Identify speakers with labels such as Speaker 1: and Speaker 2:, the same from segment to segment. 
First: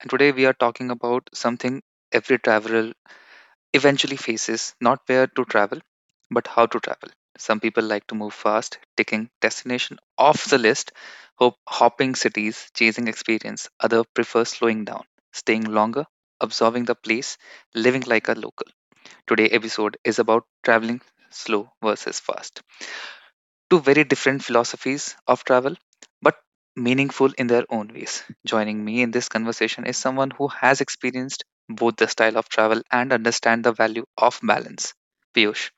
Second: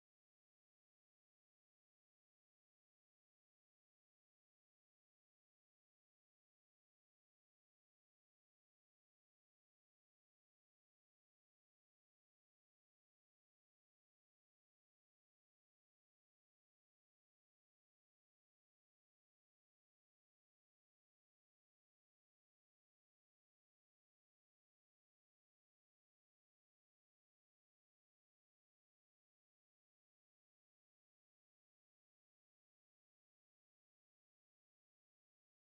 Speaker 1: and today we are talking about something every traveler eventually faces not where to travel, but how to travel. Some people like to move fast, ticking destination off the list, hopping cities, chasing experience. Other prefer slowing down, staying longer, observing the place, living like a local. Today episode is about traveling slow versus fast. Two very different philosophies of travel, but meaningful in their own ways. Joining me in this conversation is someone who has experienced both the style of travel and understand the value of balance. Piyush,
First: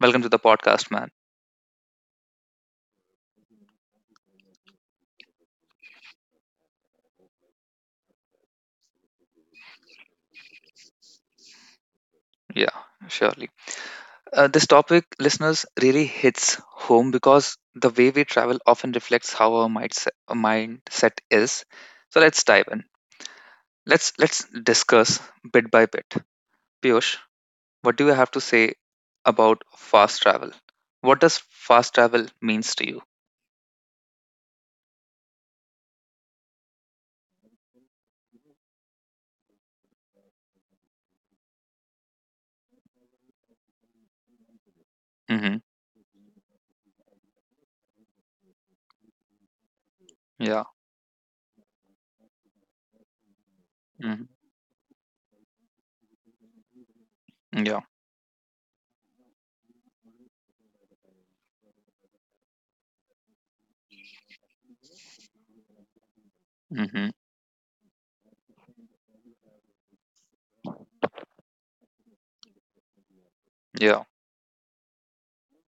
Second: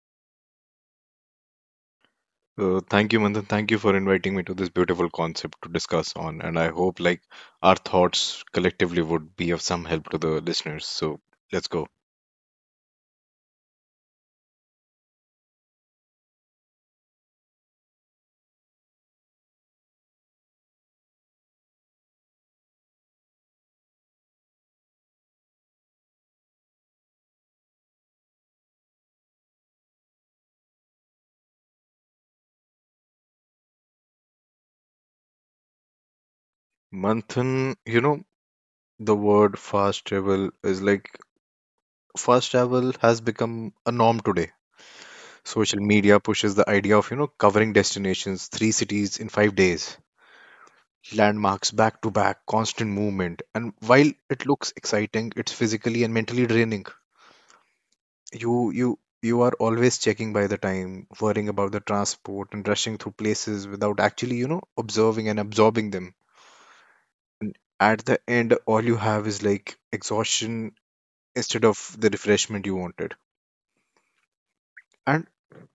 Speaker 1: welcome to the podcast, man.
Speaker 2: Thank you, Manthan. Thank you for inviting me to this beautiful concept to discuss on, and I hope like our thoughts collectively would be of some help to the listeners. So let's go.
Speaker 1: Yeah, surely. This topic, listeners, really hits home because the way we travel often reflects how our mindset is. So let's dive in. Let's discuss bit by bit. Piyush, what do you have to say about fast travel? What does fast travel means to you?
Speaker 2: Manthan, you know, the word fast travel is like fast travel has become a norm today.
Speaker 1: Mm-hmm.
Speaker 2: Social media pushes the idea of, covering destinations, three cities in 5 days,
Speaker 1: Yeah.
Speaker 2: landmarks back to back, constant movement. And while
Speaker 1: Mm-hmm.
Speaker 2: it looks exciting, it's physically and mentally draining.
Speaker 1: Yeah.
Speaker 2: You are always checking by the time, worrying about the transport and rushing through places without actually observing and absorbing them.
Speaker 1: Mm-hmm.
Speaker 2: At the end, all you have is like exhaustion instead of the refreshment you wanted.
Speaker 1: Yeah.
Speaker 2: And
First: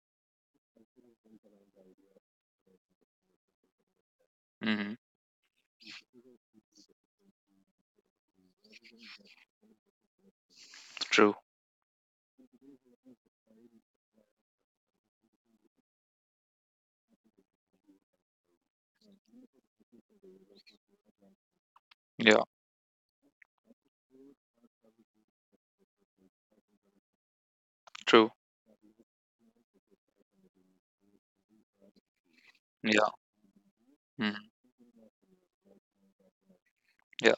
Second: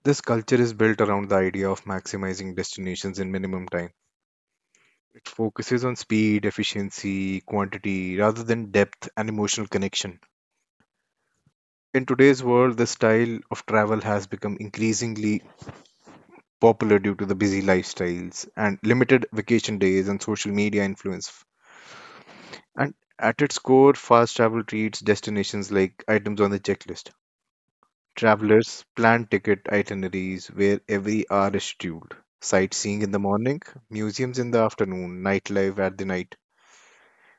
Speaker 2: this culture is built around the idea of maximizing destinations in minimum time.
Speaker 1: Mm-hmm.
Speaker 2: It focuses on speed, efficiency, quantity rather than depth and emotional connection.
Speaker 1: True.
Speaker 2: In today's world, the style of travel has become increasingly popular due to the busy lifestyles and limited vacation days and social media influence.
Speaker 1: Yeah.
Speaker 2: And at its core, fast travel treats destinations like items on the checklist.
Speaker 1: True.
Speaker 2: Travelers plan ticket itineraries where every hour is scheduled. Sightseeing
Speaker 1: Yeah.
Speaker 2: in the morning, museums in the
Speaker 1: Mm-hmm.
Speaker 2: afternoon, nightlife at the night,
Speaker 1: Yeah.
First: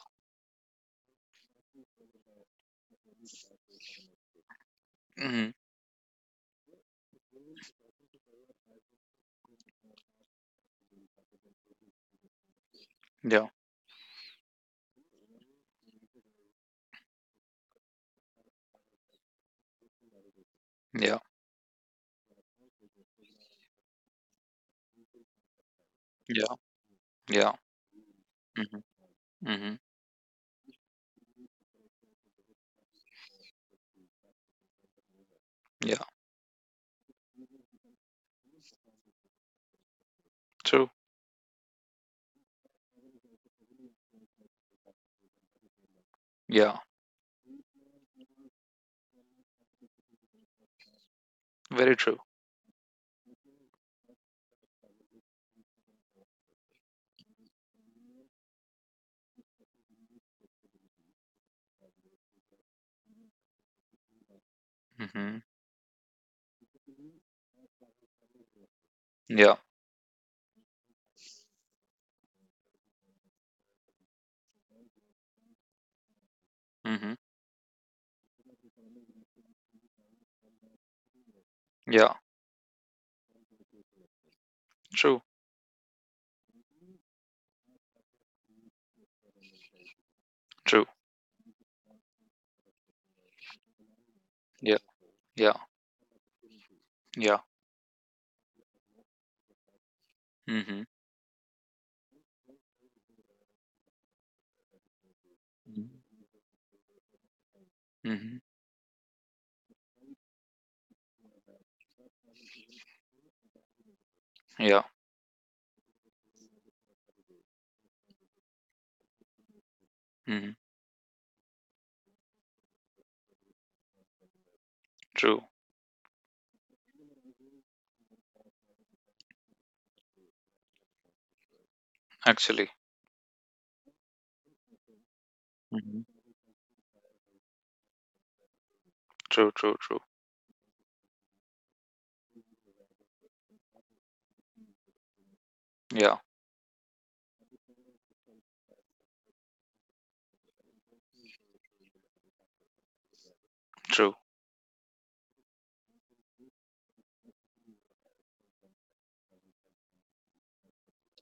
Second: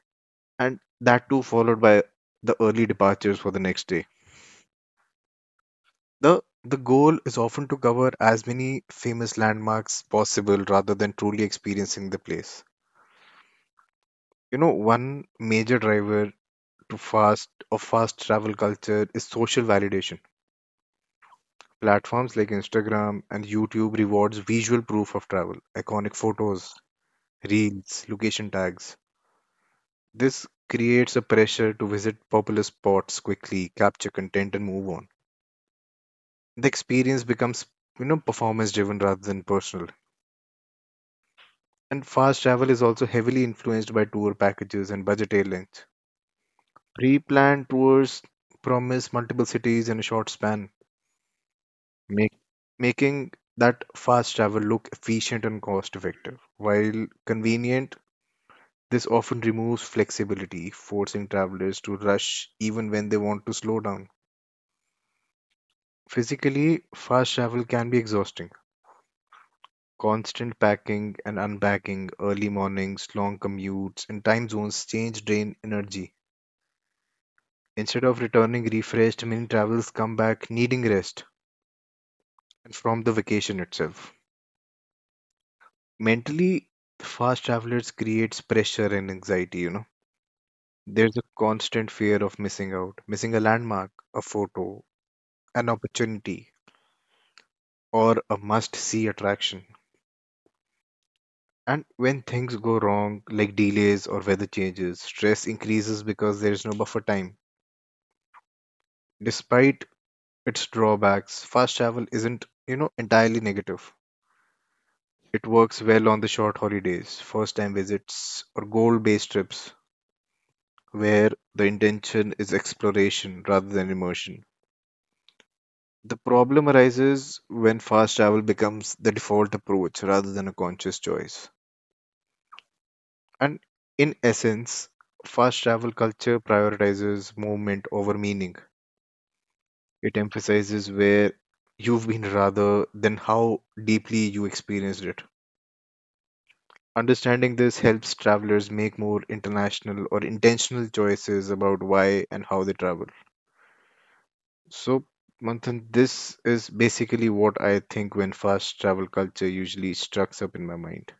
Speaker 2: and that too followed by the early departures for the next day.
Speaker 1: Mm-hmm.
Speaker 2: The the goal is often to cover as many famous landmarks possible rather than truly experiencing the place.
Speaker 1: Yeah.
Speaker 2: You know, one major driver to fast of fast travel culture is social validation.
Speaker 1: Yeah.
Speaker 2: Platforms like Instagram and YouTube rewards visual proof of travel, iconic
Speaker 1: Yeah.
Speaker 2: photos,
Speaker 1: Yeah.
Speaker 2: reels, location
Speaker 1: Mm-hmm.
Speaker 2: tags.
Speaker 1: Mm-hmm.
Speaker 2: This creates a pressure to visit popular spots quickly, capture content, and move on.
Speaker 1: Yeah.
Speaker 2: The experience becomes, performance driven rather than personal.
Speaker 1: True.
Speaker 2: And fast travel is also heavily influenced by tour packages and budget airlines.
Speaker 1: Yeah.
Speaker 2: Pre-planned tours promise multiple cities in a short span,
Speaker 1: Very true.
Speaker 2: make, making that fast travel look efficient and cost effective. While convenient, this often removes flexibility, forcing travelers to rush even when they want to slow down.
Speaker 1: Mm-hmm.
Speaker 2: Physically, fast travel can be exhausting.
Speaker 1: Yeah.
Speaker 2: Constant packing and unpacking, early mornings, long commutes, and time zones change drain energy.
Speaker 1: Mm-hmm.
Speaker 2: Instead of returning refreshed, many travelers come back needing rest
Speaker 1: Yeah.
Speaker 2: and from the vacation itself.
Speaker 1: True.
Speaker 2: Mentally, fast travelers creates pressure and anxiety.
Speaker 1: True.
Speaker 2: There's a constant fear of missing out, missing a landmark, a
Speaker 1: Yeah.
Speaker 2: photo,
Speaker 1: Yeah.
Speaker 2: an opportunity,
Speaker 1: Yeah.
Speaker 2: or a must see attraction.
Speaker 1: Mm-hmm.
Speaker 2: And when things go wrong, like delays or weather changes, stress increases because there's no buffer time.
Speaker 1: Mm-hmm.
Speaker 2: Despite its drawbacks, fast travel isn't entirely negative.
Speaker 1: Yeah.
Speaker 2: It works well on the short holidays, first time visits, or goal based trips
Speaker 1: Mm-hmm.
Speaker 2: where the intention is exploration rather than immersion.
Speaker 1: True.
Speaker 2: The problem arises when fast travel becomes the default approach rather than a conscious choice.
Speaker 1: Actually.
Speaker 2: And in essence, fast travel
Speaker 1: Mm-hmm.
Speaker 2: culture prioritizes movement over meaning.
Speaker 1: True. True. True.
Speaker 2: It emphasizes where you've been rather than how deeply you experienced it.
Speaker 1: Yeah.
Speaker 2: Understanding this helps travelers make more international or intentional choices about why and how they travel.
Speaker 1: True.
Speaker 2: So, Manthan, this is basically what I think when fast travel culture usually strucks up in my mind.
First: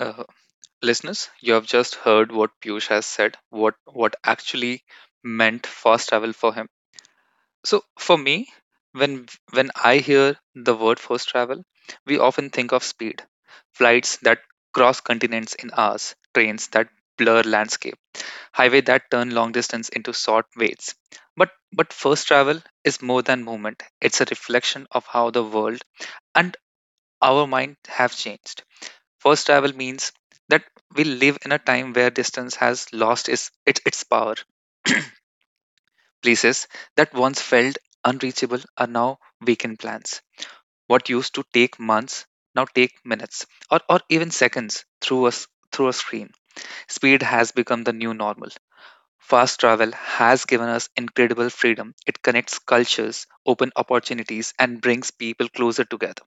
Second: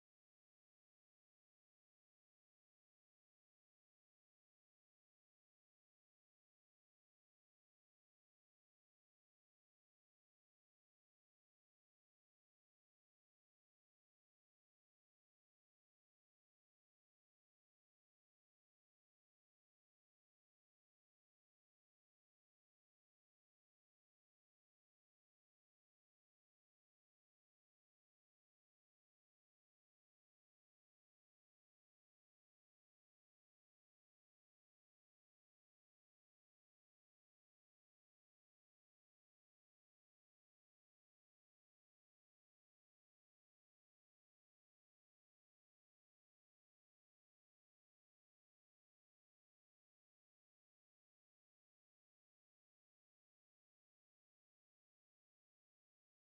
Speaker 1: Uh, Listeners, you have just heard what Piyush has said, what actually meant fast travel for him. So for me, when when I hear the word fast travel, we often think of speed, flights that cross continents in hours, trains that blur landscape, highway that turn long distance into short waits. But first travel is more than movement. It's a reflection of how the world and our mind have changed. Fast travel means that we live in a time where distance has lost its power. Places that once felt unreachable are now weekend plans. What used to take months now take minutes or even seconds through us through a screen. Speed has become the new normal. Fast travel has given us incredible freedom. It connects cultures, open opportunities, and brings people closer together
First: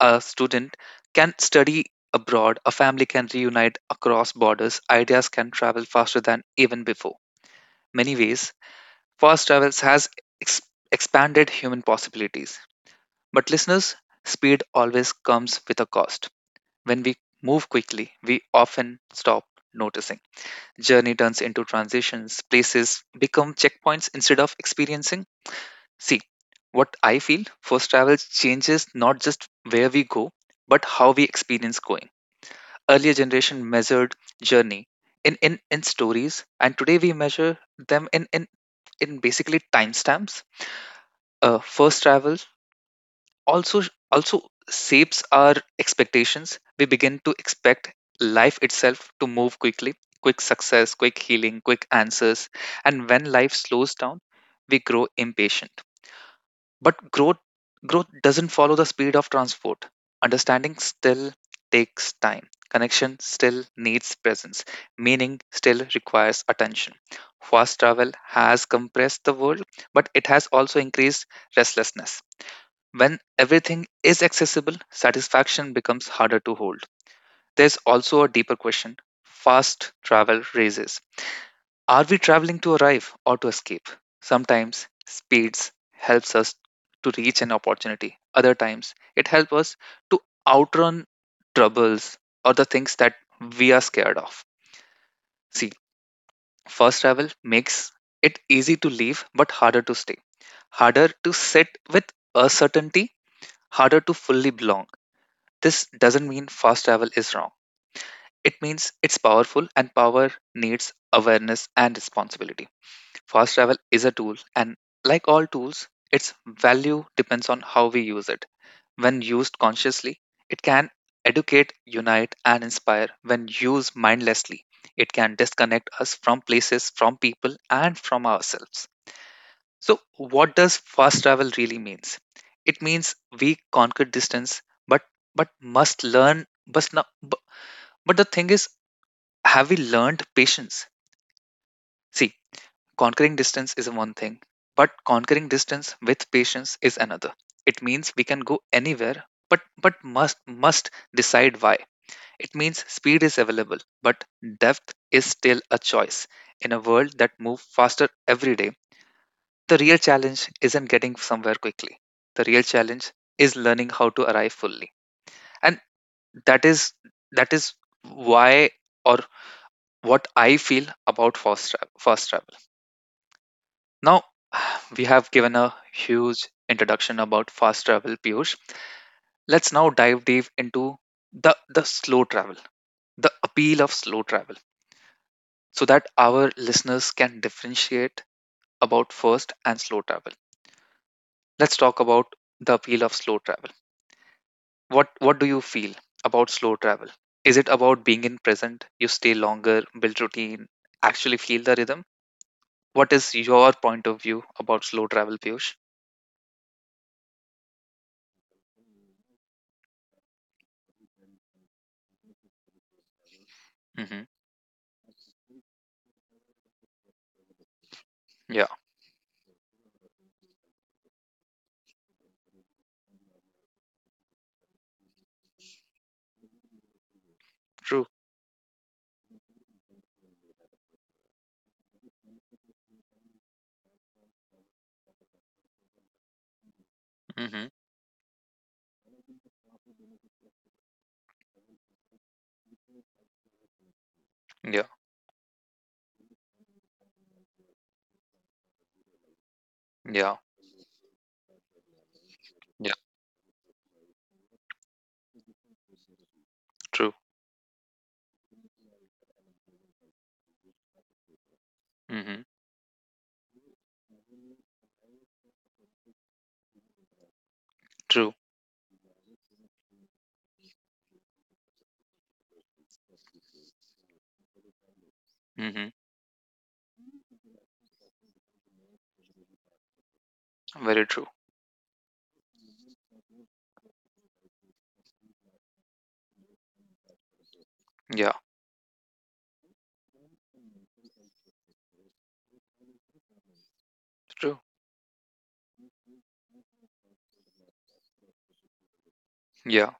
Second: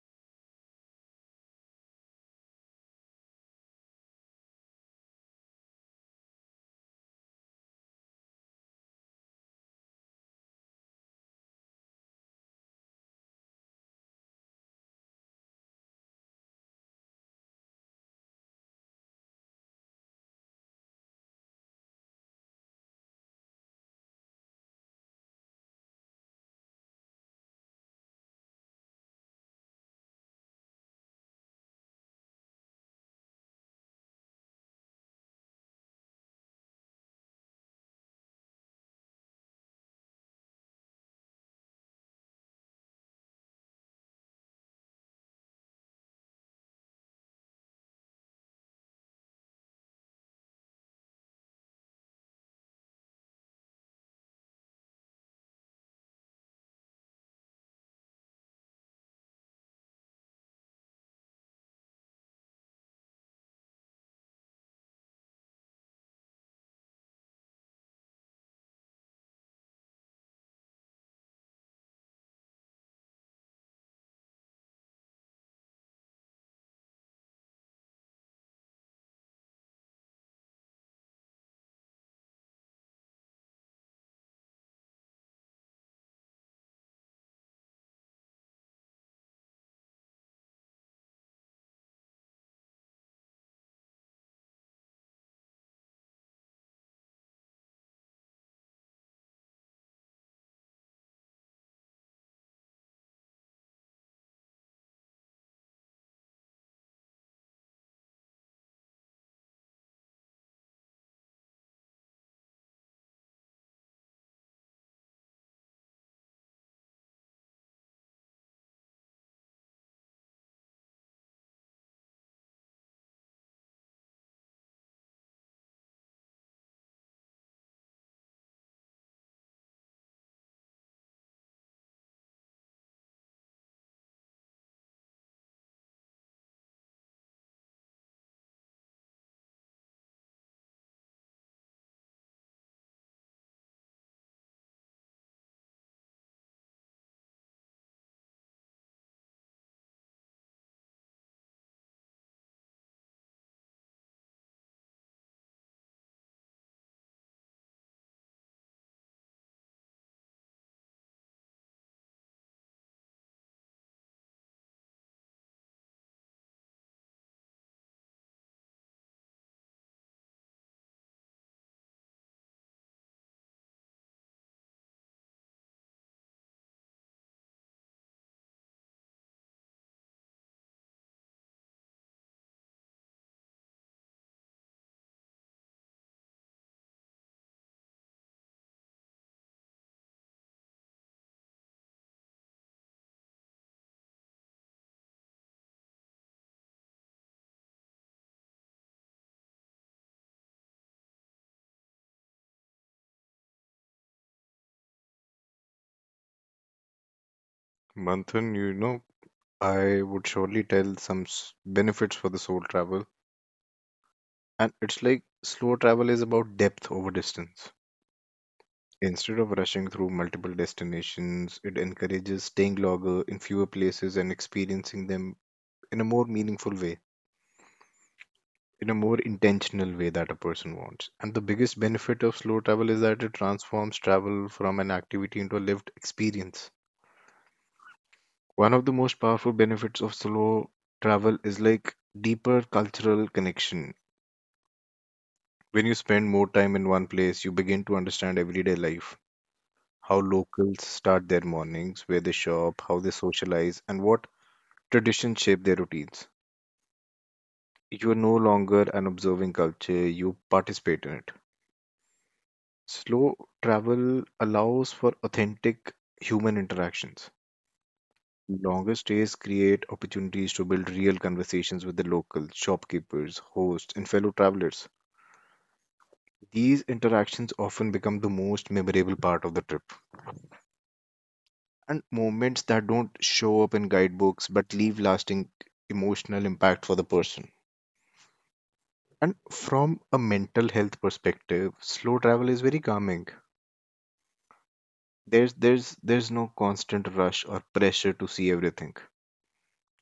Speaker 1: a student can study abroad, a family can reunite across borders, ideas can travel faster than even before. Many ways, fast travels has ex- expanded human possibilities. But listeners, speed always comes with a cost. When we move quickly, we often stop noticing. Journey turns into transitions, places become checkpoints instead of experiencing. See, what I feel, first travel changes not just where we go, but how we experience going. Earlier generation measured journey in stories and today we measure them in basically timestamps. First travel also also shapes our expectations. We begin to expect life itself to move quickly, quick success, quick healing, quick answers. And when life slows down we grow impatient, but growth doesn't follow the speed of transport. Understanding still takes time. Connection still needs presence. Meaning still requires attention. Fast travel has compressed the world, but it has also increased restlessness. When everything is accessible, satisfaction becomes harder to hold. There's also a deeper question fast travel raises are we traveling to arrive or to escape? Sometimes speeds helps us to reach an opportunity. Other times it helps us to outrun troubles or the things that we are scared of. See, first travel makes it easy to leave but harder to stay. Harder to sit with uncertainty, harder to fully belong. This doesn't mean fast travel is wrong. It means it's powerful and power needs awareness and responsibility. Fast travel is a tool, and like all tools, its value depends on how we use it. When used consciously, it can educate, unite, and inspire. When used mindlessly, it can disconnect us from places, from people, and from ourselves. So, what does fast travel really means? It means we conquer distance, but but must learn. But, not, but the thing is, have we learned patience? See, conquering distance is one thing, but conquering distance with patience is another. It means we can go anywhere, but must decide why. It means speed is available, but depth is still a choice. In a world that moves faster every day, the real challenge isn't getting somewhere quickly. The real challenge is learning how to arrive fully. And that is that is why or what I feel about fast travel. Now, we have given a huge introduction about fast travel, Piyush. Let's now dive deep into the slow travel, the appeal of slow travel, so that our listeners can differentiate about first and slow travel. Let's talk about the appeal of slow travel. What do you feel about slow travel? Is it about being in present? You stay longer, build routine, actually feel the rhythm? What is your point of view about slow travel, Piyush?
Speaker 2: Manthan, you know, I would surely tell some benefits for the soul travel.
Speaker 1: Hmm.
Speaker 2: And it's like slow travel is about depth over distance.
Speaker 1: Yeah,
Speaker 2: Instead of rushing through multiple destinations, it encourages staying longer in fewer places and experiencing them in a more meaningful way,
Speaker 1: true.
Speaker 2: in a more intentional way that a person wants. And the biggest benefit of slow travel is that it transforms travel from an activity into a lived experience.
Speaker 1: Hmm.
Speaker 2: One of the most powerful benefits of slow travel is like deeper cultural connection.
Speaker 1: Yeah,
Speaker 2: When you spend more time in one place, you begin to understand everyday life, how
Speaker 1: yeah.
Speaker 2: locals start their mornings, where they shop, how they socialize, and what traditions shape their routines.
Speaker 1: True.
Speaker 2: You are no longer an observing culture, you participate in it.
Speaker 1: Mhm.
Speaker 2: Slow travel allows for authentic human interactions.
Speaker 1: True.
Speaker 2: Longer stays create opportunities to build real conversations with the locals, shopkeepers, hosts, and fellow travelers.
Speaker 1: Mhm.
Speaker 2: These interactions often become the most memorable part of the trip,
Speaker 1: Very true.
Speaker 2: and moments that don't show up in guidebooks but leave lasting emotional impact for the person.
Speaker 1: Yeah.
Speaker 2: And from a mental health perspective, slow travel is very calming.
Speaker 1: True.
Speaker 2: There's no constant rush or pressure to see everything.
Speaker 1: Yeah.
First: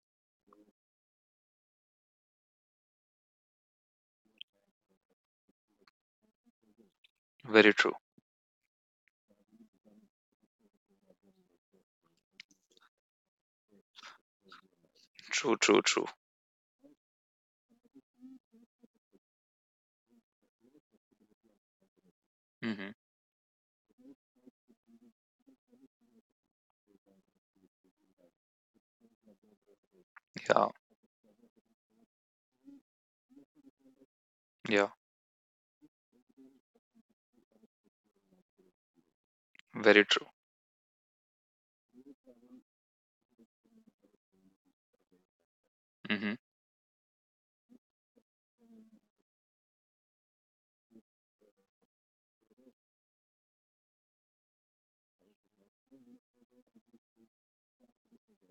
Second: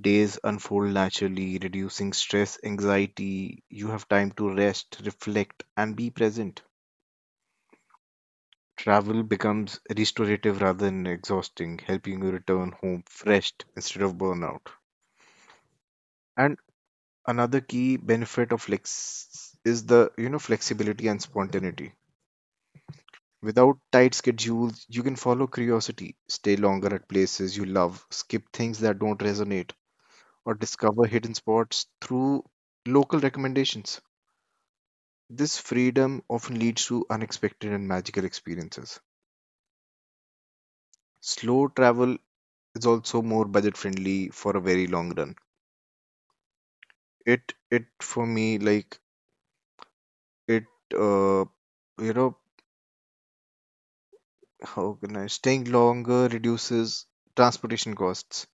Speaker 2: Days unfold naturally, reducing stress, anxiety. You have time to rest, reflect, and be present.
Speaker 1: Very true.
Speaker 2: Travel becomes restorative rather than exhausting, helping you return home refreshed instead of burnout.
Speaker 1: True. True. True.
Speaker 2: And another key benefit of flex is the, you know, flexibility and spontaneity.
Speaker 1: Mhm.
Speaker 2: Without tight schedules, you can follow curiosity, stay longer at places you love, skip things that don't resonate, or
Speaker 1: Yeah.
Speaker 2: discover hidden spots through local recommendations.
Speaker 1: Yeah.
Speaker 2: This freedom often leads to unexpected and magical experiences.
Speaker 1: Very true.
Speaker 2: Slow travel is also more budget friendly for a very long run.
Speaker 1: Mhm.
Speaker 2: It for me like it uh you know how can I Staying longer reduces transportation costs,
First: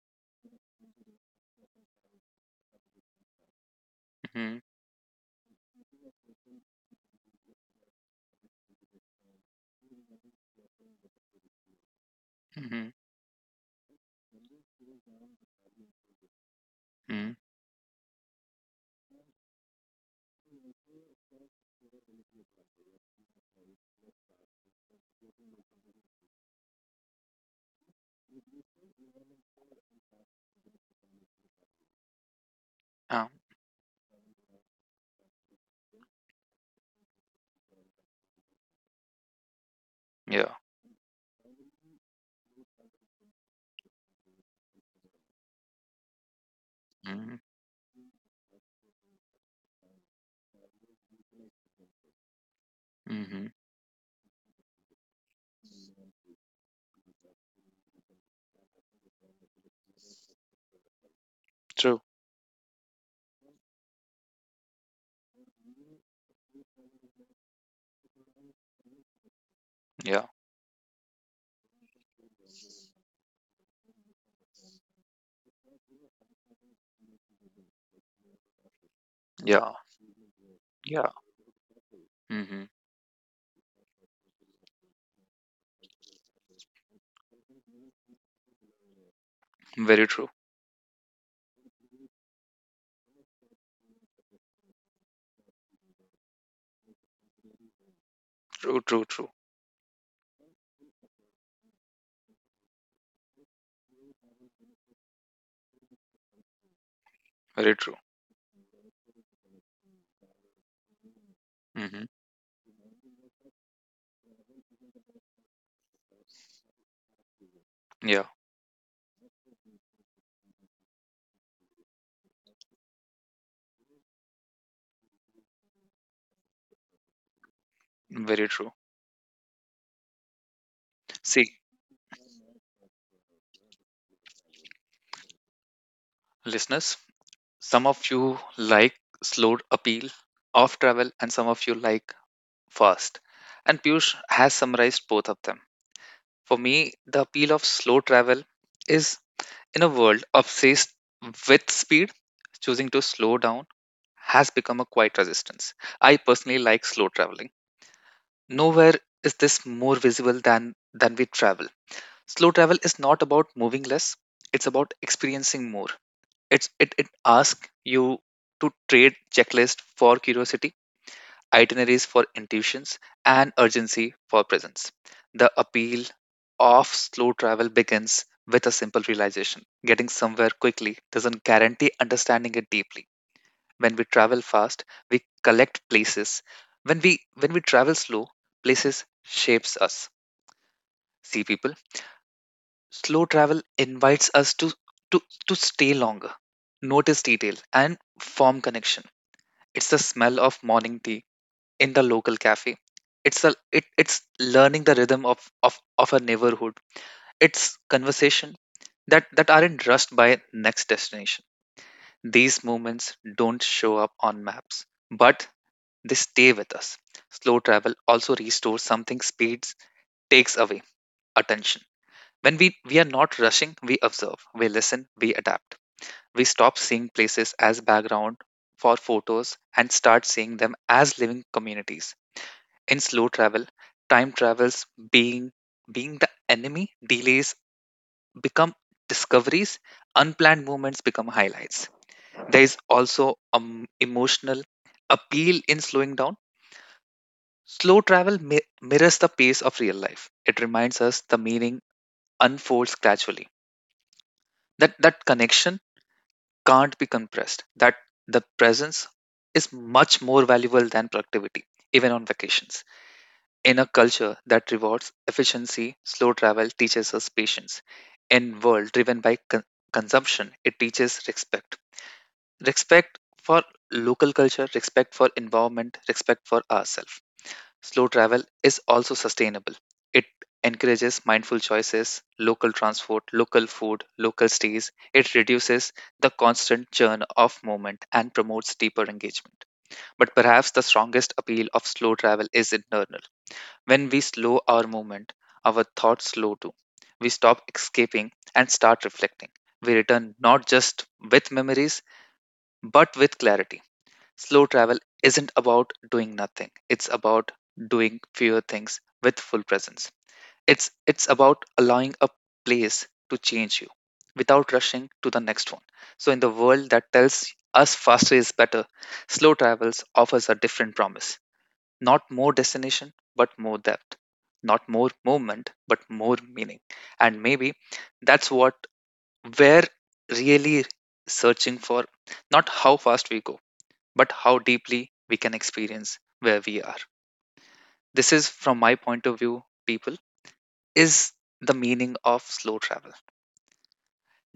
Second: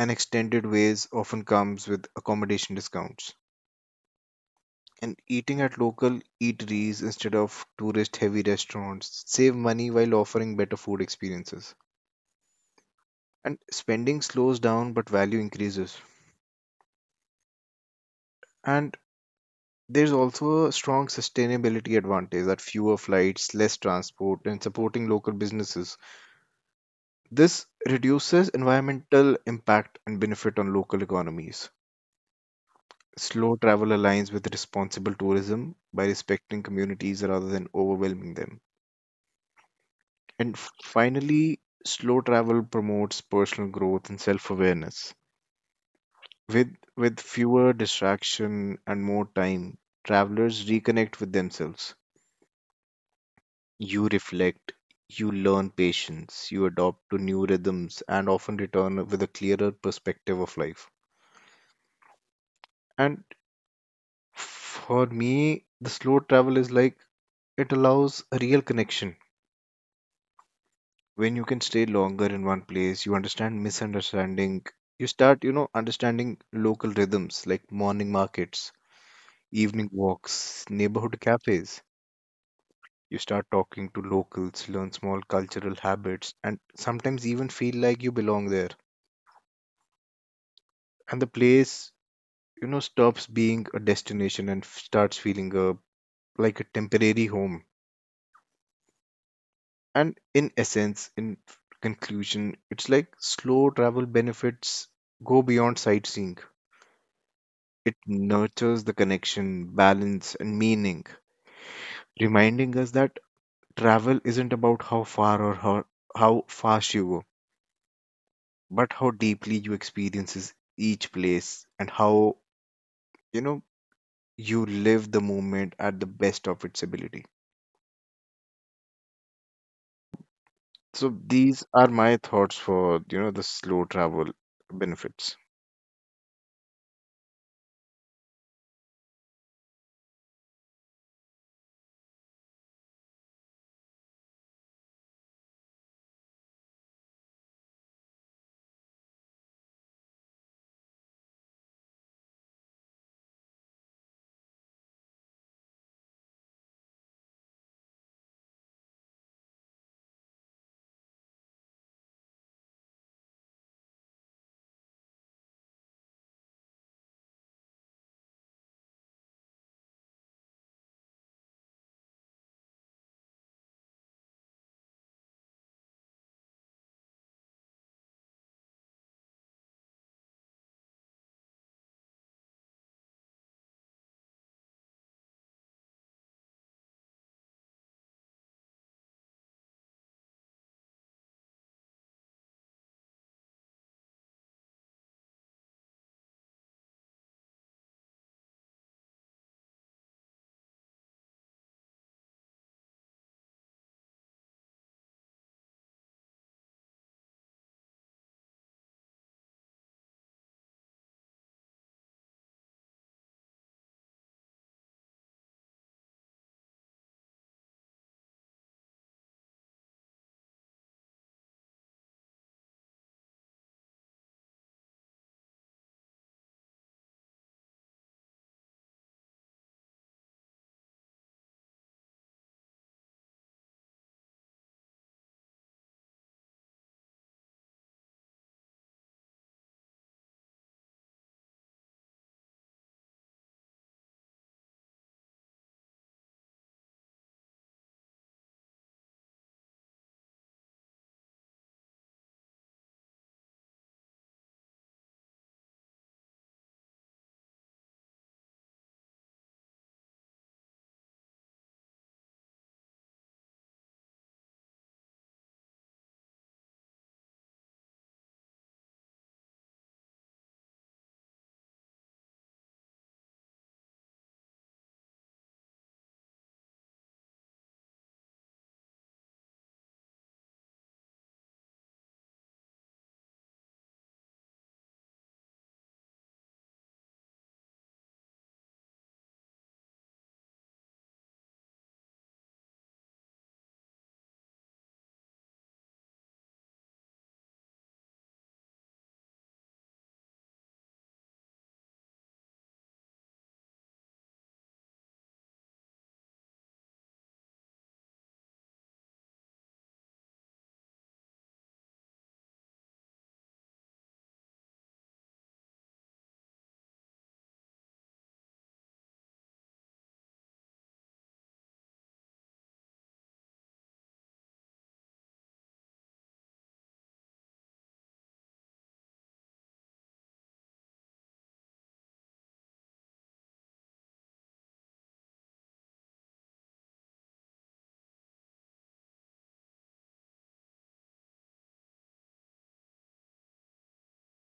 Speaker 2: and extended ways often comes with accommodation discounts.
Speaker 1: Mhm.
Speaker 2: And eating at local eateries instead of tourist heavy restaurants save money while offering better food experiences.
Speaker 1: Mhm.
Speaker 2: And spending slows down but value increases.
Speaker 1: Mhm.
Speaker 2: And There's also a strong sustainability advantage: that fewer flights, less transport, and supporting local businesses. This reduces environmental impact and benefit on local economies.
Speaker 1: Um,
Speaker 2: Slow travel aligns with responsible tourism by respecting communities rather than overwhelming them.
Speaker 1: yeah.
Speaker 2: And finally, slow travel promotes personal growth and self-awareness. With
Speaker 1: Mhm.
Speaker 2: fewer distraction and more time, travelers reconnect with themselves.
Speaker 1: Mhm.
Speaker 2: You reflect, you learn patience, you adopt to new rhythms, and often return with a clearer perspective of life.
Speaker 1: True.
Speaker 2: And for me, the slow travel is like it allows a real connection.
Speaker 1: Yeah.
Speaker 2: When you can stay longer in one place, you understand misunderstanding. You start, you know, understanding local rhythms like morning markets,
Speaker 1: Yeah.
Speaker 2: evening walks,
Speaker 1: Yeah.
Speaker 2: neighborhood cafes.
Speaker 1: Mhm.
Speaker 2: You start talking to locals, learn small cultural habits, and sometimes even feel like you belong there.
Speaker 1: Very true.
Speaker 2: And the place, you know, stops being a destination and starts feeling a like a temporary home.
Speaker 1: True. True. True.
Speaker 2: And in essence, in conclusion, it's like slow travel benefits go beyond sightseeing.
Speaker 1: Very
Speaker 2: It
Speaker 1: true.
Speaker 2: nurtures the connection, balance, and meaning,
Speaker 1: Mhm.
Speaker 2: reminding us that travel isn't about how far or how fast you go,
Speaker 1: Yeah.
Speaker 2: but how deeply you experiences each place, and how, you know, you live the moment at the best of its ability.
Speaker 1: Very true.
Speaker 2: So
Speaker 1: See,
Speaker 2: these are my thoughts for, you know, the slow travel benefits.
Speaker 1: listeners, some of you like slow appeal of travel, and some of you like fast. And Piyush has summarized both of them. For me, the appeal of slow travel is in a world obsessed with speed, choosing to slow down has become a quiet resistance. I personally like slow traveling. Nowhere is this more visible than we travel. Slow travel is not about moving less, it's about experiencing more. It asks you to trade checklist for curiosity, itineraries for intuitions, and urgency for presence. The appeal of slow travel begins with a simple realization getting somewhere quickly doesn't guarantee understanding it deeply. When we travel fast, we collect places. When we travel slow, places shapes us. See people, slow travel invites us to, to stay longer, notice detail, and form connection. It's the smell of morning tea in the local cafe. It's learning the rhythm of a neighborhood. It's conversation that aren't rushed by next destination. These moments don't show up on maps, but they stay with us. Slow travel also restores something speeds takes away attention. When we are not rushing, we observe, we listen, we adapt. We stop seeing places as background for photos and start seeing them as living communities in slow travel, time travels being being the enemy, delays become discoveries, unplanned moments become highlights. There is also emotional appeal in slowing down. Slow travel mirrors the pace of real life. It reminds us the meaning unfolds gradually. That connection can't be compressed. That the presence is much more valuable than productivity, even on vacations. In a culture that rewards efficiency, slow travel teaches us patience. In world driven by consumption, it teaches respect. Respect for local culture, respect for environment, respect for ourselves. Slow travel is also sustainable. It encourages mindful choices, local transport, local food, local stays. It reduces the constant churn of movement and promotes deeper engagement. But perhaps the strongest appeal of slow travel is internal when we slow our movement, our thoughts slow too. We stop escaping and start reflecting. We return not just with memories, but with clarity. Slow travel isn't about doing nothing, it's about doing fewer things with full presence. It's about allowing a place to change you without rushing to the next one. So, in the world that tells us faster is better, slow travels offers a different promise. Not more destination, but more depth. Not more movement, but more meaning. And maybe that's what we're really searching for. Not how fast we go, but how deeply we can experience where we are. This is, from my point of view, people, is the meaning of slow travel.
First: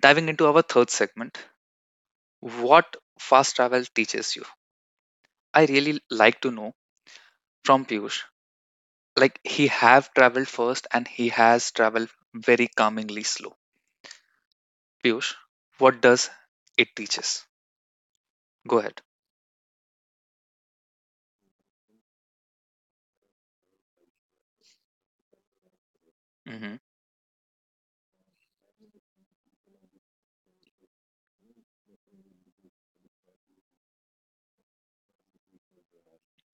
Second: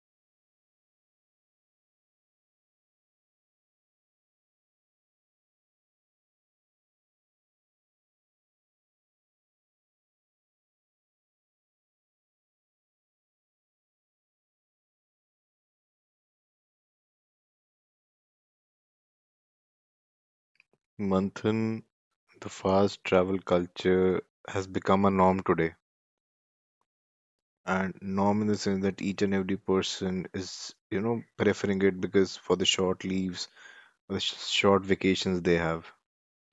Speaker 1: Diving into our third segment, what fast travel teaches you. I really like to know from Piyush like he have traveled first and he has traveled very calmingly slow. Piyush, what does it teaches, go ahead.
Speaker 2: Manthan, the fast travel culture has become a norm today.
Speaker 1: Mm-hmm.
Speaker 2: And norm in the sense that each and every person is, you know, preferring it, because for the short leaves, for the sh short vacations they have.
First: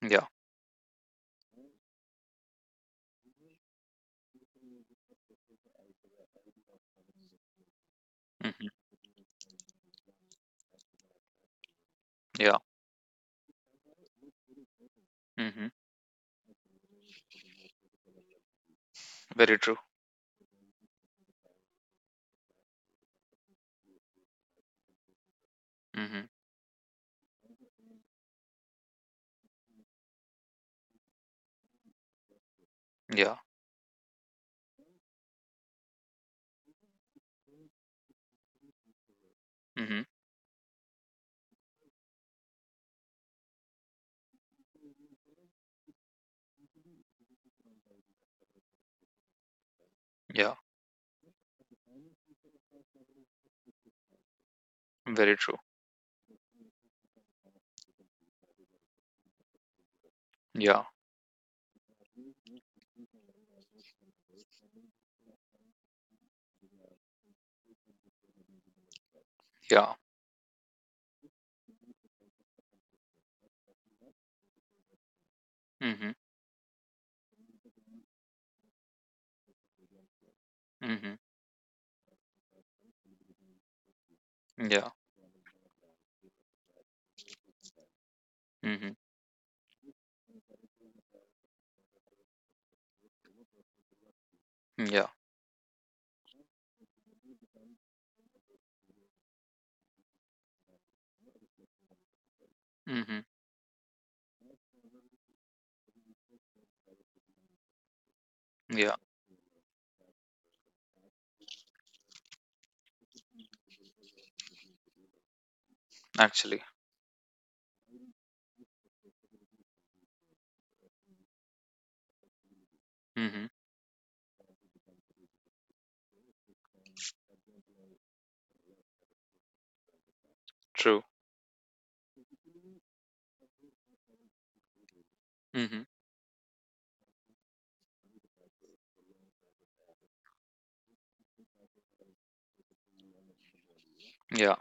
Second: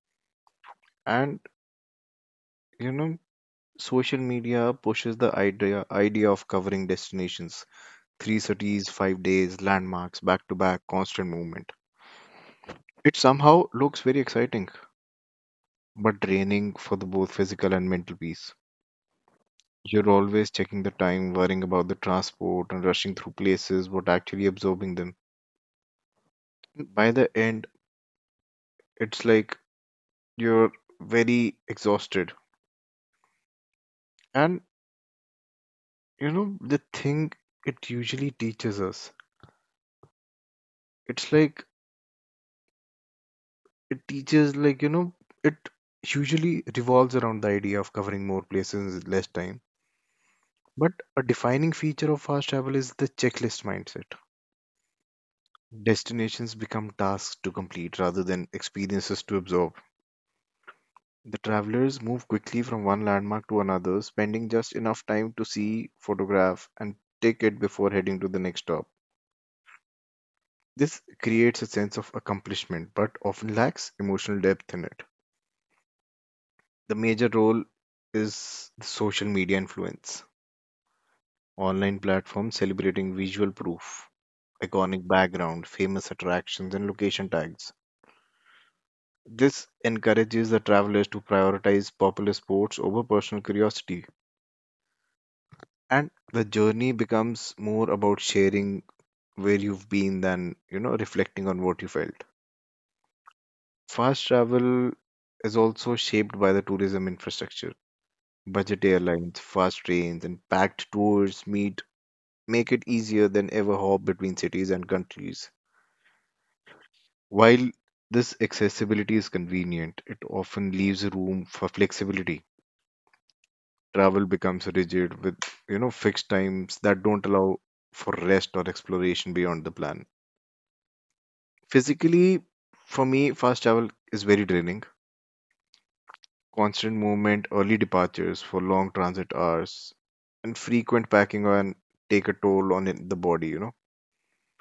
Speaker 1: Yeah.
Speaker 2: And, you know, social media pushes the idea of covering destinations, three
Speaker 1: Mm-hmm.
Speaker 2: cities, 5 days, landmarks, back to back, constant movement.
Speaker 1: Yeah.
Speaker 2: It somehow looks very exciting
Speaker 1: Mm-hmm.
Speaker 2: but draining for the both physical and mental peace.
Speaker 1: Very true.
Speaker 2: You're always checking the time, worrying about the transport and rushing through places, but actually absorbing them.
Speaker 1: Mm-hmm.
Speaker 2: By the end, it's like you're very exhausted.
Speaker 1: Yeah.
Speaker 2: And you know, the thing it usually teaches us,
Speaker 1: Mm-hmm.
Speaker 2: it's like it teaches, like, you know, it usually revolves around the idea of covering more places in less time.
Speaker 1: Yeah.
Speaker 2: But a defining feature of fast travel is the checklist mindset.
Speaker 1: Very true.
Speaker 2: Destinations become tasks to complete rather than experiences to absorb.
Speaker 1: Yeah.
Speaker 2: The travelers move quickly from one landmark to another, spending just enough time to see, photograph, and take it before heading to the next stop.
Speaker 1: Yeah.
Speaker 2: This creates a sense of accomplishment but often lacks emotional depth in it.
Speaker 1: Mm-hmm.
Speaker 2: The major role is the social media influence.
Speaker 1: Mm-hmm.
Speaker 2: Online platforms celebrating visual proof,
Speaker 1: Yeah.
Speaker 2: iconic background, famous attractions, and location tags.
Speaker 1: Mm-hmm.
Speaker 2: This encourages the travelers to prioritize popular sports over personal curiosity,
Speaker 1: Yeah.
Speaker 2: and the journey becomes more about sharing where you've been than, you know, reflecting on what you felt.
Speaker 1: Mm-hmm.
Speaker 2: Fast travel is also shaped by the tourism infrastructure. Budget
Speaker 1: Yeah.
Speaker 2: airlines, fast trains, and packed tours meet make it easier than ever hop between cities and countries.
Speaker 1: Actually.
Speaker 2: While this accessibility is convenient, it often leaves room for flexibility.
Speaker 1: Mm-hmm.
Speaker 2: Travel becomes rigid with, you know, fixed times that don't allow for rest or exploration beyond the plan.
Speaker 1: True.
Speaker 2: Physically, for me, fast travel is very draining.
Speaker 1: Mm-hmm.
Speaker 2: Constant movement, early departures for long transit hours, and frequent packing and take a toll on the body, you know.
Speaker 1: Yeah.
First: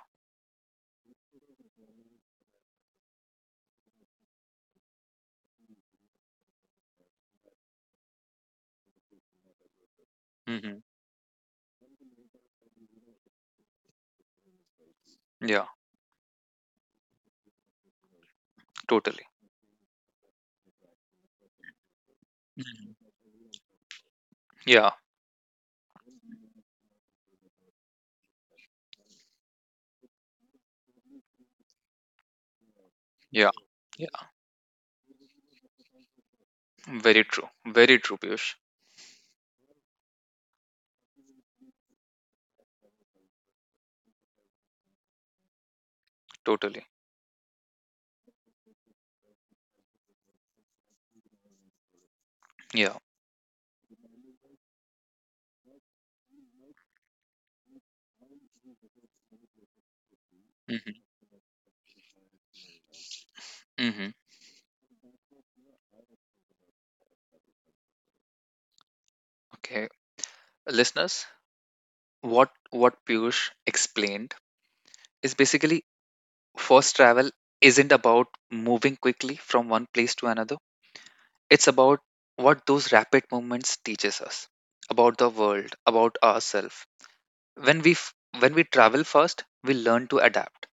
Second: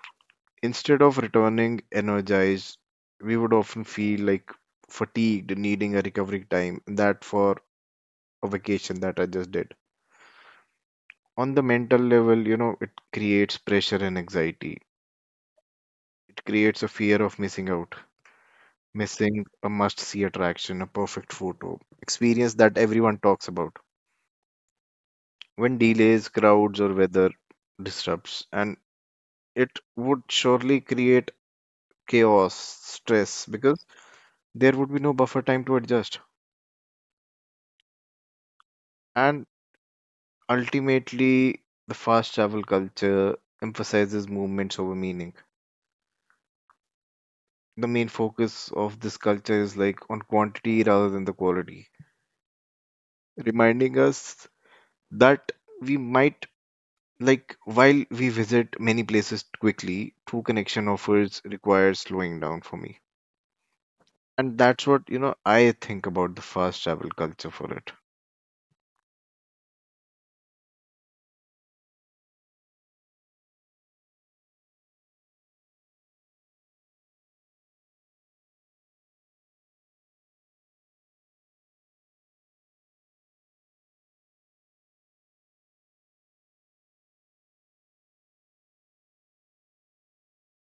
Speaker 2: Instead of returning energized, we would often feel like fatigued, needing a recovery time that for a vacation that I just did.
Speaker 1: Mm-hmm.
Speaker 2: On the mental level, you know, it creates pressure and anxiety.
Speaker 1: Yeah.
Speaker 2: It creates a fear of missing out,
Speaker 1: Totally.
Speaker 2: missing a must see attraction, a perfect photo, experience that
Speaker 1: Mm-hmm.
Speaker 2: everyone talks about.
Speaker 1: Yeah.
Speaker 2: When delays, crowds, or weather disrupts, and it would surely create chaos, stress,
Speaker 1: Yeah.
Speaker 2: because
Speaker 1: Yeah.
Speaker 2: there would be no buffer time to adjust.
Speaker 1: Very true. Very true, Piyush.
Speaker 2: And ultimately, the fast travel culture emphasizes movements over meaning.
Speaker 1: Totally.
Speaker 2: The main focus of this culture is like on quantity rather than the quality,
Speaker 1: Yeah.
Speaker 2: reminding us that we might like while we visit many places quickly, true connection
Speaker 1: Mm-hmm.
Speaker 2: offers requires slowing down for me.
Speaker 1: Mm-hmm.
Speaker 2: And that's what, you know, I think about the fast travel culture for it.
Speaker 1: Okay, listeners, what Piyush explained is basically first travel isn't about moving quickly from one place to another. It's about what those rapid movements teaches us about the world, about ourselves. When we travel fast, we learn to adapt.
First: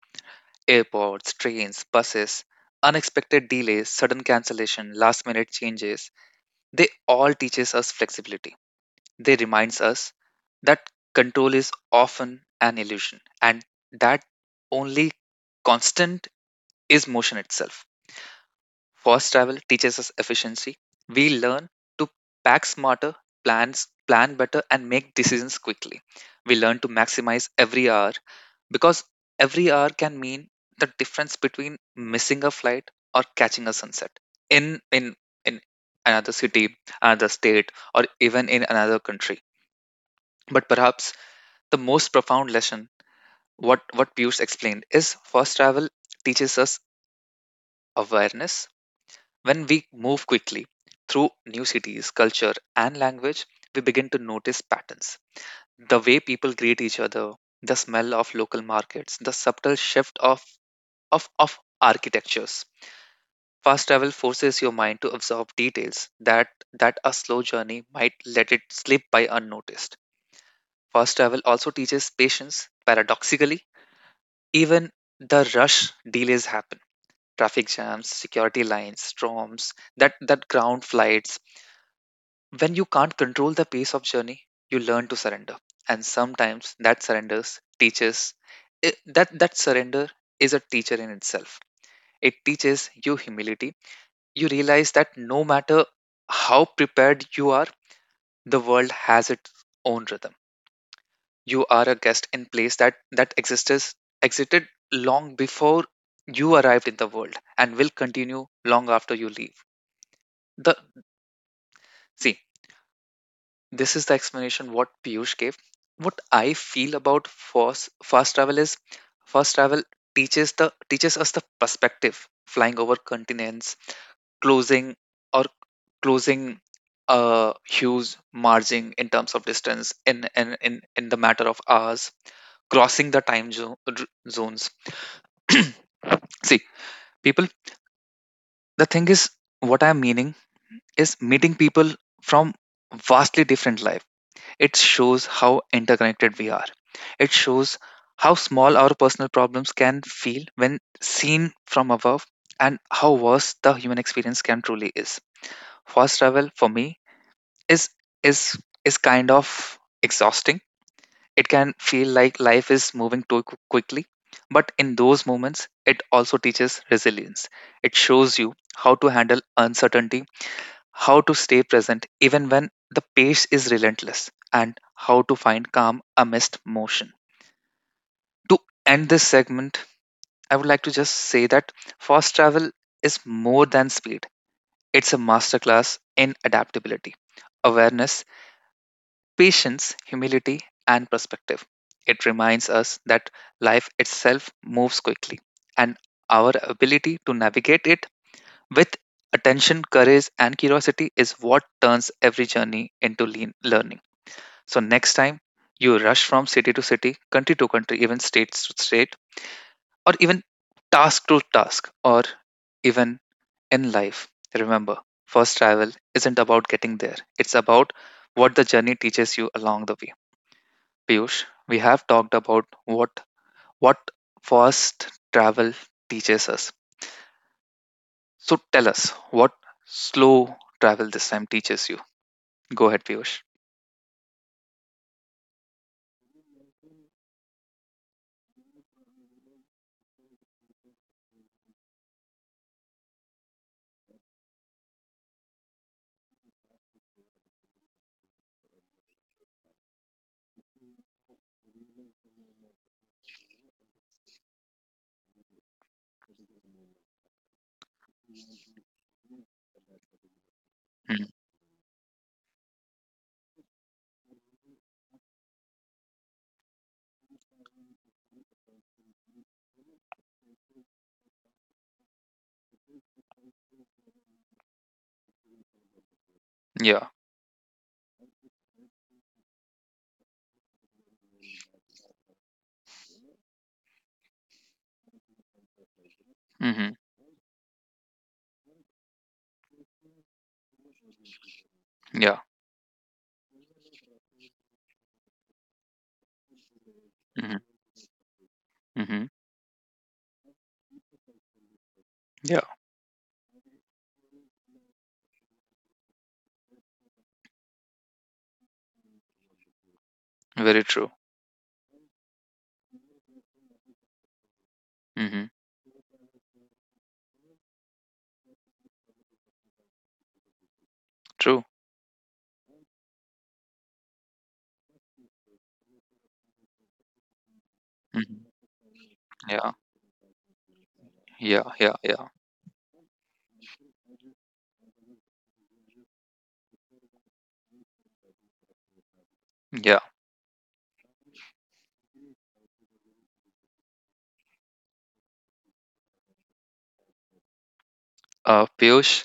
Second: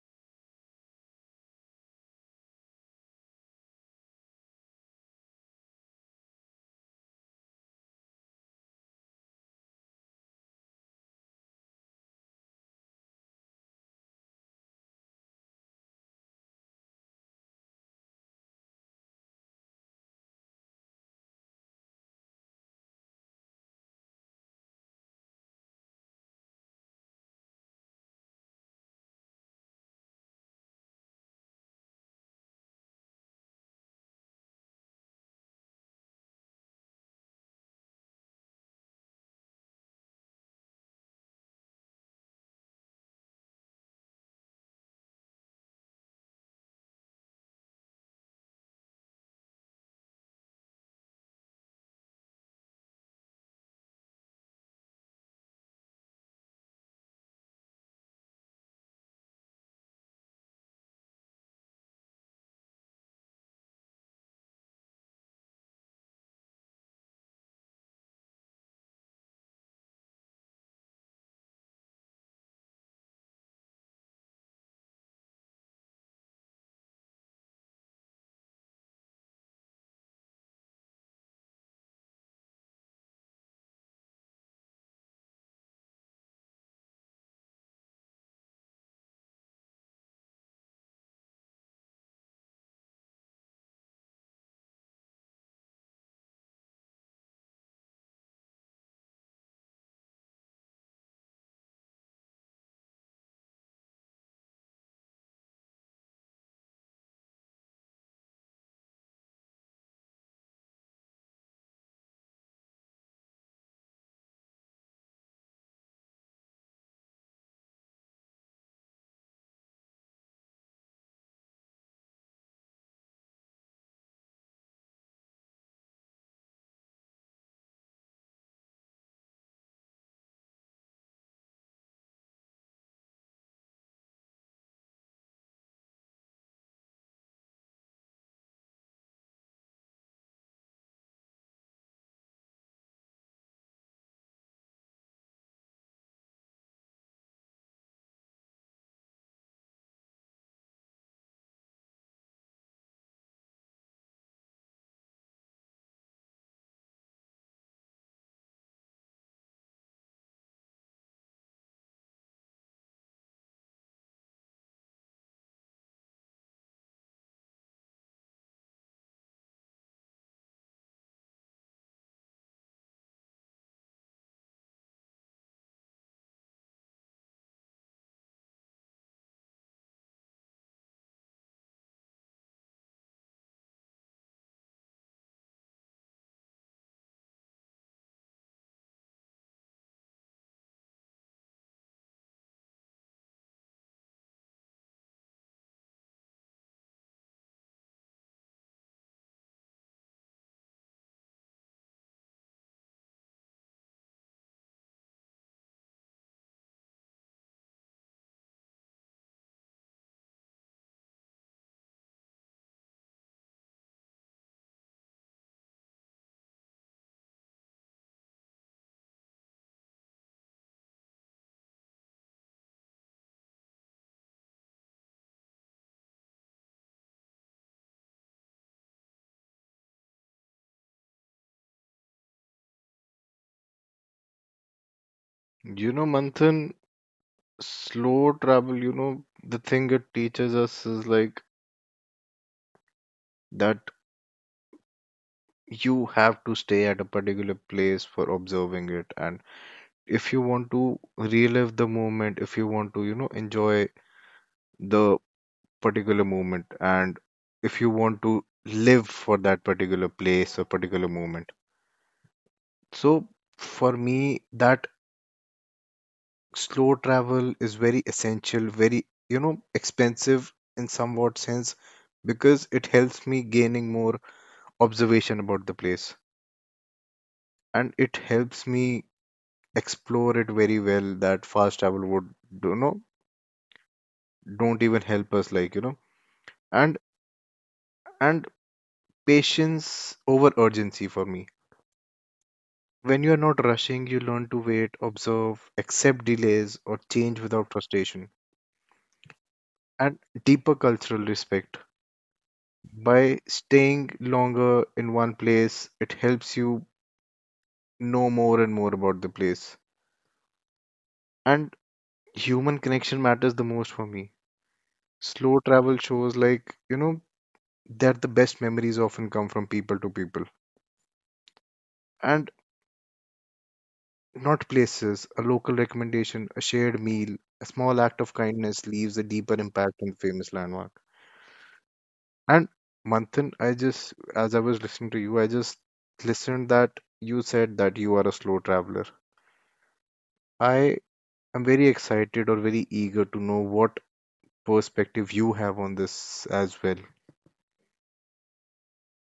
Speaker 1: Airports, trains, buses, unexpected delays, sudden cancellation, last minute changes, they all teaches us flexibility. They reminds us that control is often an illusion and that only constant is motion itself. Fast travel teaches us efficiency. We learn to pack smarter, plan better and make decisions quickly. We learn to maximize every hour because every hour can mean the difference between missing a flight or catching a sunset in in in another city, another state, or even in another country. But perhaps the most profound lesson, what Piyush explained, is fast travel teaches us awareness. When we move quickly through new cities, culture, and language, we begin to notice patterns. The way people greet each other, the smell of local markets, the subtle shift of architectures. Fast travel forces your mind to absorb details that a slow journey might let it slip by unnoticed. Fast travel also teaches patience, paradoxically. Even the rush delays happen. Traffic jams, security lines, storms that ground flights. When you can't control the pace of journey, you learn to surrender. And sometimes that surrenders teaches that surrender is a teacher in itself. It teaches you humility. You realize that no matter how prepared you are, the world has its own rhythm. You are a guest in place that exists existed long before you arrived in the world and will continue long after you leave the see this is the explanation what Piyush gave. What I feel about fast travel is fast travel teaches the teaches us the perspective, flying over continents, closing or closing huge margin in terms of distance in the matter of hours, crossing the time zones. See, people, the thing is, what I'm meaning is meeting people from vastly different life. It shows how interconnected we are. It shows how small our personal problems can feel when seen from above and how vast the human experience can truly is. Fast travel for me is is is kind of exhausting. It can feel like life is moving too quickly. But in those moments, it also teaches resilience. It shows you how to handle uncertainty, how to stay present even when the pace is relentless, and how to find calm amidst motion. To end this segment, I would like to just say that fast travel is more than speed, it's a masterclass in adaptability, awareness, patience, humility, and perspective. It reminds us that life itself moves quickly, and our ability to navigate it with attention, courage, and curiosity is what turns every journey into lean learning. So, next time you rush from city to city, country to country, even state to state, or even task to task, or even in life, remember first travel isn't about getting there, it's about what the journey teaches you along the way. Piyush, we have talked about what fast travel teaches us. So tell us what slow travel this time teaches you. Go ahead, Piyush.
Speaker 2: You know, Manthan, slow travel, you know, the thing it teaches us is like that you have to stay at a particular place for observing it. And if you want to relive the moment, if you want to, you know, enjoy the particular moment, and if you want to live for that particular place or particular
Speaker 1: Mm.
Speaker 2: moment. So for me, that slow travel is very essential, very, you know, expensive in somewhat sense, because it helps me gaining more observation about the place,
Speaker 1: Yeah.
Speaker 2: and it helps me explore it very well that fast travel would, you know, don't even help us like,
Speaker 1: Hmm.
Speaker 2: and and patience over urgency for me.
Speaker 1: Yeah.
Speaker 2: When you are not rushing, you learn to wait, observe, accept delays, or change
Speaker 1: Hmm.
Speaker 2: without frustration,
Speaker 1: Hmm.
Speaker 2: and deeper cultural respect.
Speaker 1: Yeah.
Speaker 2: By staying longer in one place, it helps you know more and more about the place.
Speaker 1: Very true.
Speaker 2: And human connection matters the most for me.
Speaker 1: Hmm.
Speaker 2: Slow travel shows, like, you know, that the best memories often come from people to people.
Speaker 1: True.
Speaker 2: And not places, a local recommendation, a shared meal, a small act of
Speaker 1: Hmm.
Speaker 2: kindness leaves a deeper
Speaker 1: Yeah.
Speaker 2: impact than famous landmark.
Speaker 1: Yeah. Yeah. Yeah.
Speaker 2: And Manthan, I just, as I was listening to you, I just listened that you said that you are a slow traveler.
Speaker 1: Yeah.
Speaker 2: I am very excited or very eager to know what perspective you have on this as well.
Speaker 1: Piyush,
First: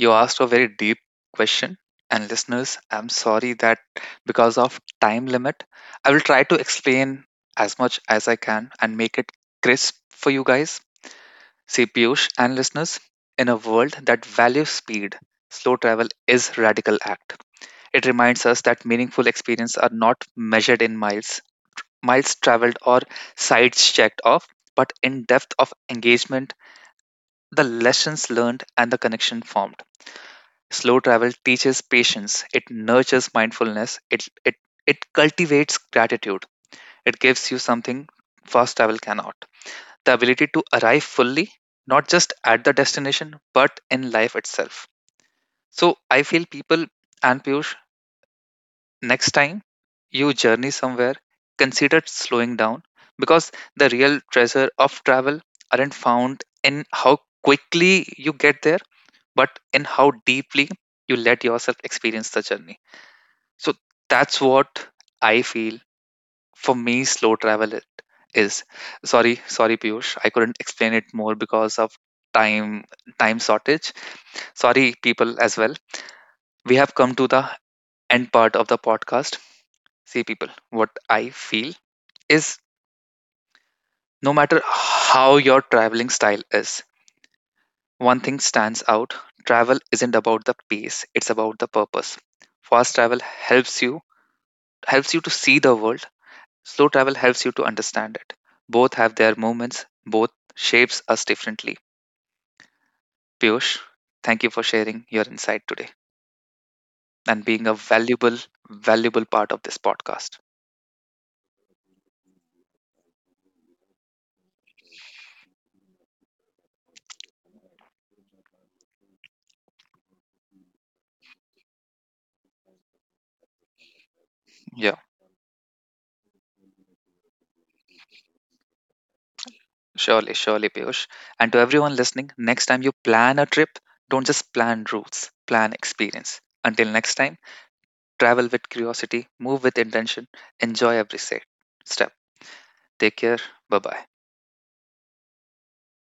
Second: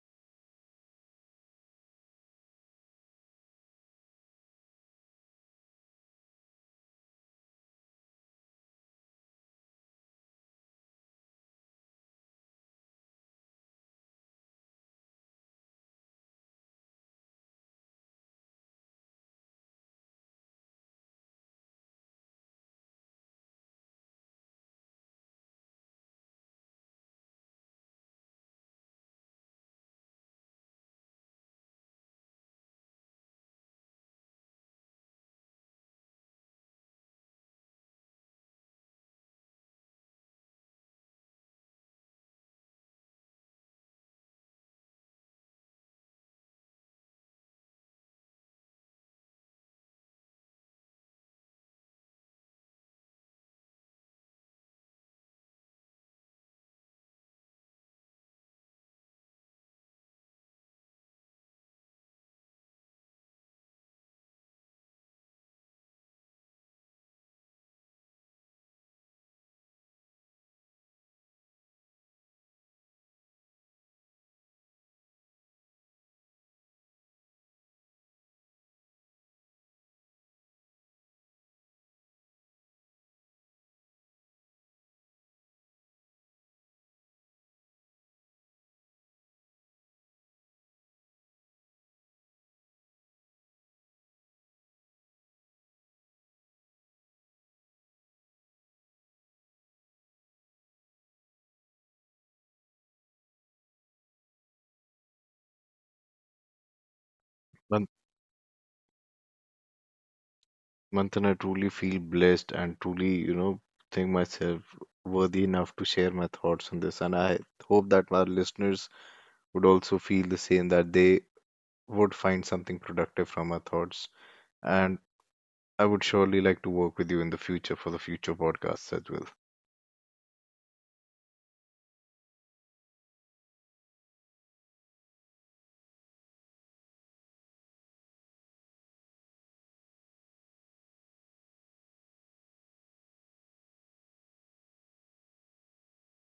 Speaker 1: you asked a very deep question. And listeners, I'm sorry that because of time limit, I will try to explain as much as I can and make it crisp for you guys. See, Piyush and listeners, in a world that values speed, slow travel is radical act. It reminds us that meaningful experiences are not measured in miles, miles traveled or sites checked off, but in depth of engagement, the lessons learned and the connection formed. Slow travel teaches patience, it nurtures mindfulness, it cultivates gratitude, it gives you something fast travel cannot, the ability to arrive fully, not just at the destination, but in life itself. So I feel people and Piyush, next time you journey somewhere, consider slowing down because the real treasure of travel aren't found in how quickly you get there, but in how deeply you let yourself experience the journey. So that's what I feel for me slow travel it is. Sorry, sorry Piyush, I couldn't explain it more because of time time shortage. Sorry people as well. We have come to the end part of the podcast. See people, what I feel is no matter how your traveling style is, one thing stands out. Travel isn't about the pace, it's about the purpose. Fast travel helps you to see the world. Slow travel helps you to understand it. Both have their moments, both shapes us differently. Piyush, thank you for sharing your insight today and being a
Speaker 2: Man-
Speaker 1: valuable part of this podcast.
Speaker 2: Manthan, I truly feel blessed and truly, you know, think myself worthy enough to share my thoughts on this. And I hope that our listeners would also feel the same, that they would find something productive from our thoughts.
Speaker 1: Yeah,
Speaker 2: And I would surely like to work with you in the future for the future podcasts as well.
Speaker 1: surely, surely, Piyush. And to everyone listening, next time you plan a trip, don't just plan routes, plan experience. Until next time, travel with curiosity, move with intention, enjoy every step. Take care. Bye bye.